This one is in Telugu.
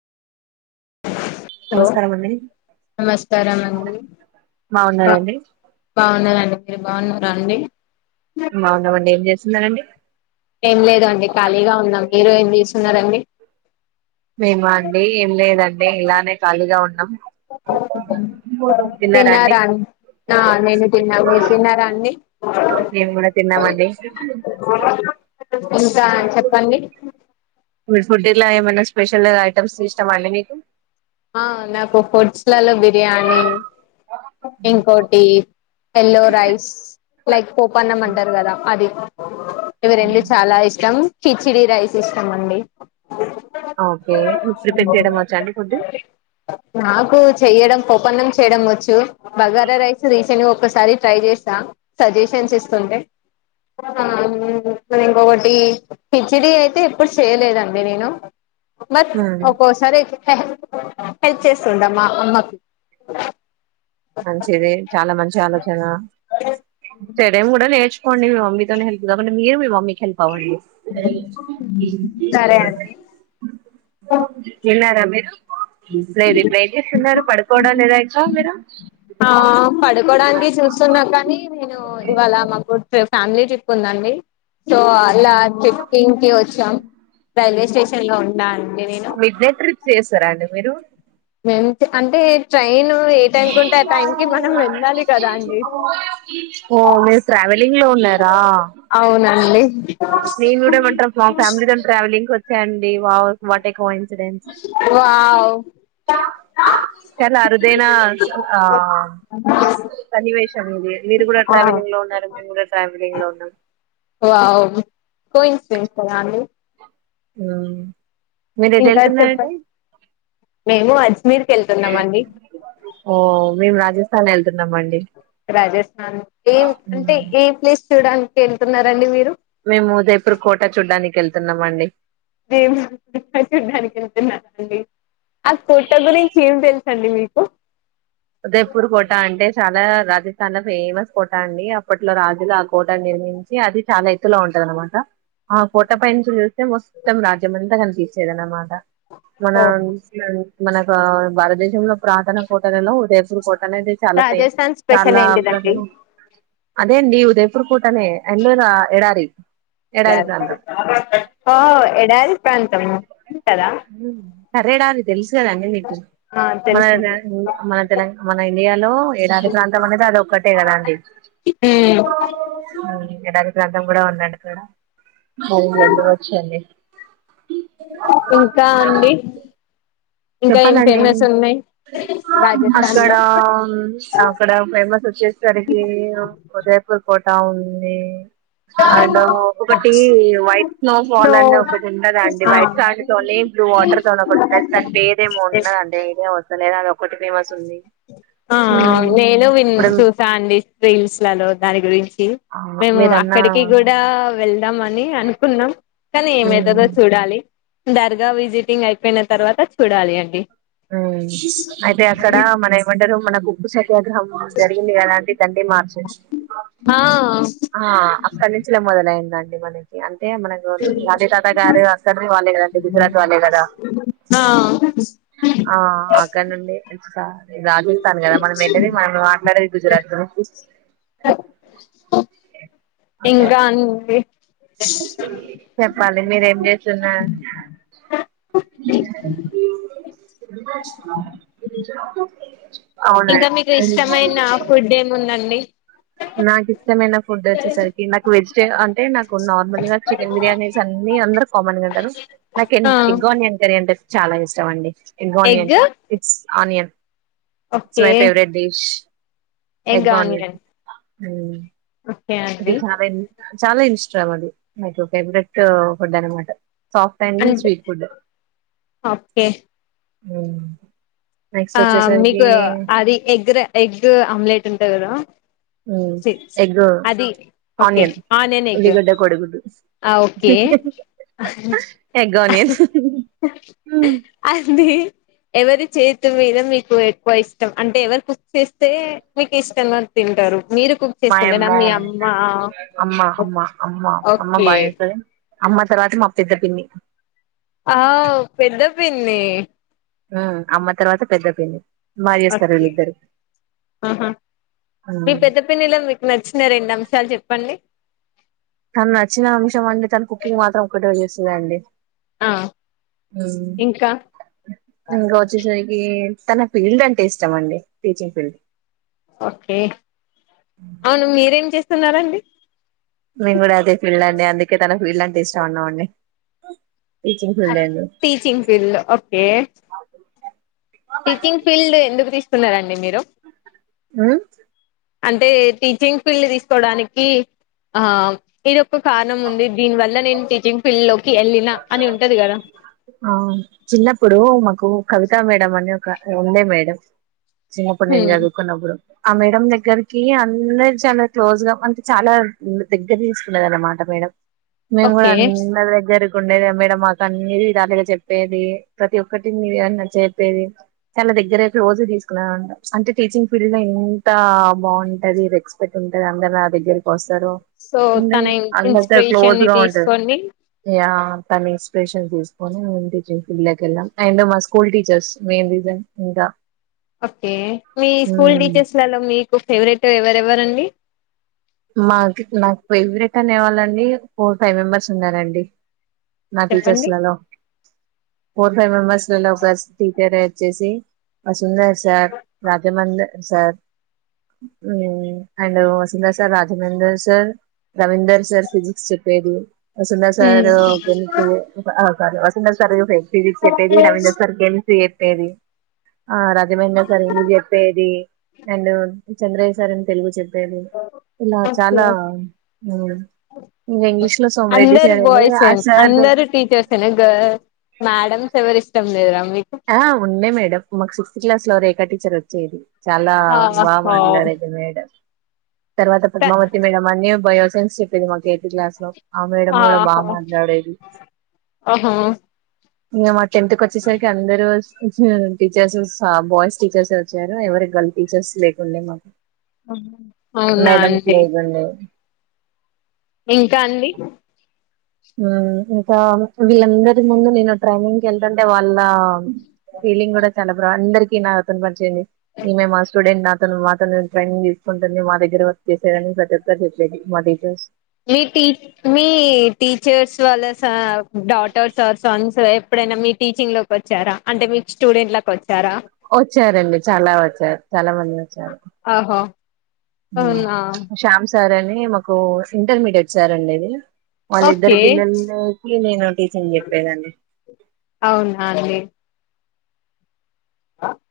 హలో నమస్కారం అండి నమస్కారం అండీ బా బాగున్నారండి బావున్నండి మీరు బావున్నారా అండి బావున్నామండి ఏం చేస్తున్నరాండి ఏం లేదు అండి ఖాళీగా ఉన్నాం మీరు ఏం చెస్తున్నారండి మేమా అండి ఏం లేదండి ఇలానే ఖాళీగా ఉన్నాం తిన్నారా అండి ఆ నేను తిన్నాను మీరు తిన్నారా అండీ మేము కూడా తిన్నామండి ఇంకా చెప్పండి ఫుడ్ లా ఏమైనా స్పెషల్ ఐటమ్స్ ఇష్టం ఆ అండి మీకు ఆ నాకు ఫుడ్స్ లలో బిర్యానీ ఇంకోటి ఎల్లో రైస్ లైక్ పోపన్నం అంటారు కదా అది ఇవి రెండు చాలా ఇష్టం కిచిడి రైస్ ఇష్టం అండి ఓకే మీకు ప్రిపేర్ చేయడం వచ్చా అండి ఫుడ్ నాకు చెయ్యడం పోపన్నం చేయడం వచ్చు బగారా రైస్ రీసెంట్ ఒక్కసారి ట్రై చేసా సజెషన్స్ ఇస్తుంటే ఆ... ఇంకొకటి కిచిడి అయితే ఎప్పుడు చేయలేదండి నేను మత్ మ్మ్. ఒక్కోసారి హె హెల్ప్ చేస్తుందా మా అమ్మకి మంచిది చాలా మంచి ఆలోచన చెయడం కూడా నేర్చు పొండి మీ మమ్మీ తో నే హెల్ప్ నార మీరు మీ మమ్మీ కి హెల్ప్ అవ్వండి సరే అండి తిన్నారా మీరు లేదు ఇప్పుడు ఏం చేస్తున్నారు పడుకోడం లేదా ఇకా మీరు ఆ పడుకోడానికె చూస్తున్నా కానీ నేను ఇవాళ మా గో ఫ్యామిలీ ట్రిప్ ఉందండి సో అలా ట్రిప్ కింకి వచ్చాం రైల్వే స్టేషన్ లో ఉన్నా అండి నేను చేసారా అండి మీరు అంటే ట్రైన్ ఏ టైంకి ఉంటే ఆ టైం కి మనం వెళ్ళాలి కదా అండి ఓ మీర్ ట్రె లీవ్ లో ఉన్నారా అవునండి మేము గూడా ఫ్యామిలీ తోని ట్రావెలింగ్ కండి వావ్ వాటే కోయి వావ్ చాలా అరుదేనా ఆ సన్నివేశం ఇది మీరు కూడా వావ్ ట్రావెలింగ్ లో ఉన్నారు మేము కూడా ట్రావెలింగ్ ఇలా ఉన్నం వావ్ కోయిన్సిడెన్స్ కదా అండి మ్మ్ మీరు ఎటు ఇంకా చెప్పం వెళ్తున్నారండి మేము అజ్మీర్ కెల్తున్నాం అండి ఓ మేము రాజస్థాన్ ఎళ్తున్నాం అండి రాజస్థాన్ కి ఏం అంటే ఏ ప్లేస్ చూడనికి ఎళ్తున్నారండి మీరు ఎళ్తున్నాం అండి దేవుణి చూడ్డానికి వెళ్తున్నాండి ఆ కోట గురించి ఏం తె అండి మీకు ఉదయపూర్ కోట అంటే చాలా రాజస్థాన్ లో ఫేమస్ కోట అండి అప్పట్లో రాజులు ఆ కోట న నించి అది చాలా ఎత్తులో ఉంటది అనమాట ఆ కోట పైనుంచి చూస్తే మొత్తం రాజ్యమంతా కనిపించేదన్నమాట మన ఓహో మనకు భారతదేశంలో ప్రాతన కోటలలో ఇడు కోట అనేది చాలా పే రాజస్థాన్ స్పెషల్ చాలా ఏంటిదండి ప్రాధీనం అదేండి ఉదయపూర్ కోటనే ఎందుర ఎడారి ఎడారి ప్రాంతం ఓ ఎడారి ప్రాంతము సరేడాది తెలుసు కదండీ మీకు ఆ మన తెలుసండి మన తెలం మన ఇండియాలో ఏడారీ ప్రాంతం అనేది అది ఒక్కటే కదా అండి మ్మ్ ఎడారి ప్రాంత తం కూడా ఉన్నాడు ఇక్కడ మరి ఎందుకు వచ్చింది ఇంకా అండి ఇంకా ఏం చెప్పాలండి ఫేమస్ ఉన్నయి అక్కడ అక్కడ ఫేమస్ వచ్చేసరికి జయపూర్ కోట ఉంది అండ్ ఒకటి వైట్ స్నో ఫాల్ అనే ఒకటి ఉంటదండి ఆ వైట్ సాండ్ తోని బ్లూ వాటర్ తోనీ దానీ పేరు ఏమి వున్నదండి ఐడియా వస్తలే అది ఒకటి ఫేమస్ ఉంది ఆ ఉమ్ నేను విన్ ఇప్పుడు చూసా అండి రీల్ లో దాని గురించి మేము మీరన్నా అక్కడికి కూడా వెళ్దామని అనుకున్నాం కానీ ఏమైతదో ఉమ్ చూడాలి దర్గా విజిటింగ్ అయిపోయిన తర్వాత చూడాలి అండి అయితే అక్కడ మన ఏమంటారు మన బొగ్గు స వియాగ్రహం జరిగింది కదా అండి దాన్ని మార్చే ఆ ఆ అక్కడ నుంచిలే మొదలైందండి మనకి అ అ మన గాంధీ తాత గారు అక్కడ వాళ్ళే కదండి గుజరాత్ వాళ్ళే కదా ఆ ఆ అక్కడ నుండి మంచి రాజస్తాను కదా మనం వెంటనే మనం మాట్లాడే గుజరాత్ ఓకే ఇంకా ఓకే అండి చెప్పాలి మీరేం చేస్తున్నారు [inaudible] ఇంకా మీకు ఇష్టమైన ఫుడ్ ఏముందండి నాకు ఇష్టమైన ఫుడ్ వచ్చేసరికి నాకు వెజిటే అంటే నాకు నార్మల్ గా చికెన్ బిర్యానీస్ అనీ మీ అందరు కామన్ గా అంటారు నాకు ఎ ఆ ఎగ్ ఆనియన్ కర్రీ అంటే చాలా ఇష్టం అండి egg onion it's onion it's okay my favourite dish egg onion ఆ ఓకే అది అండి చాలా ఇ చాలా ఇష్టం అది మకు ఫేవరెట్ ఫుడ్ అనమాట సాఫ్ట్ అండ్ అంటే స్వీట్ ఫుడ్ ఓకే నెక్స్ట్ ఆ వచ్చేసరికి మీకు అది ఎగ్ రైఎగ్ ఆమ్లెట్ ఉంటది కదా ఉమ్ ఎగ్గు ఒకే ఆనియన్ ఎగ్గు కోడిగుడ్డు ఆ ఒకే ఎగ్ ఆనియన్ అండి ఎవరి చే క్ మీద మీకు ఎక్కువ ఇష్టం అంటే ఎవరు కుక్ చేస్తే మీకు ఇష్టంగా తింటారు మీరు కుక్ చేసుకుంటేనా మాయమ్మ మీ అమ్మ అమ్మా అమ్మా అమ్మా అమ్మా ఓకే బయంటది అమ్మ తర్వాత మా పెద్ద పిన్ని ఆ పెద్ద పిన్ని అమ్మ తర్వాత పెద్ద పిన్ని బాగా చేస్తారు ఓకే వీళ్లు ఇద్దరు ఆహా మీ పెద్ద పిన్నిలో మీకు నచ్చిన రెండు అంశాలు చెప్పండి తను నచ్చిన అంశం అండి తన కుకింగ్ మాత్రం ఒకటో చేస్తుంద అండి ఆ ఇంకా ఇంకా వచ్చేసరికే తన ఫీల్డ్ అంటే ఇష్టం అండి టీచింగ్ ఫీల్డ్ ఓకే అవును మీరేం చేస్తున్నారండి ఇలాంటి ఇష్టం ఉన్నావండి టీచింగ్ ఫీల్డ్ లో ఓకే టీచింగ్ ఫీల్డ్ ఎందుకు తీసుకున్నారండి మీరు ఉమ్ అంటే టీచింగ్ ఫీల్డ్ తీసుకోడానికి ఆ ఇది కారణం ఉంది దీని వల్ల నేను టీచింగ్ ఫీల్డ్ లోకి వెళ్ళిన అని ఉంటది కదా ఆ చిన్నప్పుడు కు కవిత మేడం అని ఒక ఉండే మేడం చిన్నప్పుడు నేను హ్మ్ చదువుకున్నప్పుడు ఆ మేడం దగ్గరకి అందరు చాలా క్లోజ్ గా అంటే చాలా దగ్గర తీసుకున్నది అన్నమాట ఆ మేడం మేము కూడా ఓకే అందరి దగ్గరక్ కుండేద మేడం మాకు అన్నీ విధాలుగా చెప్పేది ప్రతి ఒక్కటిని ఏ చెప్పేది చ దగ్గరే క్లోజ్గా తీసుకు అంటే టీచింగ్ ఫీల్డ్ లో ఎంత బాగుంటది రెస్పెక్ట్ ఉంటది అందరు నా దగ్గరకి వస్తారు సో తన అందరు అందరితో ఇన్స్పిరేషన్ క్లోజ్ ని గా ఉంటది తీసుకోండి యా తన ఇన్స్పిరేషన్ తీసుకొని టీచింగ్ ఫీల్డ్ లోకి వెళ్ళాం అండ్ మా స్కూల్ టీచర్స్ మెయిన్ రీజన్ ఇంకా ఓకే మీ స్కూల్ టీచర్స్లలో మీకు ఫేవరెట్ ఎవరెవరండి మాకు నాకు ఫేవరెట్ అనేవాళ్ళండి ఫోర్ ఫైవ్ మెంబర్స్ ఉన్నారండి నా చెప్పండి టీచర్స్లలో ఫోర్ ఫైవ్ మెంబర్స్ లలో ఒక టీచర్ చ్చేసి Sundar sir రాజమంది sir um and Vasudha sir sir Raghavender sir Ravinder sir physics చెప్పేది వసుంధ సార్ ఎ స వసుంధ సార్ ఫిజిక్స్ చెప్పేది రవీంద్ర సార్ కెమిస్ ట్రై చెప్పేది ఆ రాఘవేంద్ర సార్ ఇందు చెప్పేది అండ్ చంద్రయ్య సార్ అని తెలుగు చెప్ పెదు ఇలా ఓకే చాలా ఇంకా ఇంగ్లీష్ లో సోమిరెడ్డి అందరు సార్ అండి బాయ్స్ ఆ సార్ దగ్గ- అందరు టీచర్స్ గర్ల్స్ మ్యాడమ్స్ ఎవరు ఇష్టం లేరా ఆ ఉండే మేడంమ్ మాకు సిక్స్త్ క్లాస్ లో రేకా టీచర్ వచ్చేది చాలా బాగా ఆహో మాట్లాడేది మేడం తర్వాత పద్మావతి మేడం అన్ని బయోసైన్స్ చెప్పేది మాకు ఎయిత్ క్లాస్ లో ఆ మేడం కూడా బాగా ఆహో మాట్లాడేది ఓహో ఇంగా మా టెన్త్ కోచ్చేసరికి కందారు టీచర్స్ బాయ్స్ టీచర్స్ వచ్చారు ఎవరి గర్ల్ టీచర్స్ లేకుండే మాకు అవునా మెడమ్స్ అండి లేగంలో ఇంకా అండి ఉమ్ ఇంకా వీళ్ళందరి ముందు నేను ట్రైనింగ్కి వెళ్తుంటే వాళ్ళు ఆ ఫీలింగ్ కూడా చాలా బ్రా అందరికి నా అత్తను పనిచేయంది ఈ మే మా స్టూడెంట్ నాతోను మాతోను ట్రైనింగ్ తీసుకుంటుంది మా దగ్గర మీరు వర్క్ చేశారని ప్రతి ఒక్కరికి [unintelligible] మీ టీ మీ టీచర్స్ వాళ్ళ డాటర్స్ ఆ సన్స్ ఎప్పుడైనా మీ టీచింగ్ లోకి వచ్చారా అంటే మీకు స్టూడెంట్ లా వచ్చా వచ్చారండి చాలా వచ్చారు చాలా మంది వచ్చారు ఆహో అవునా శ్యామ్ సార్ అని మాకు ఇంటర్మీడియట్ సార్ అండేది వాళ్ళిద్దరు ఓకే పిల్లలకి నేను టీచింగ్ చెప్పేదాన్ని అవునా అండి ఆ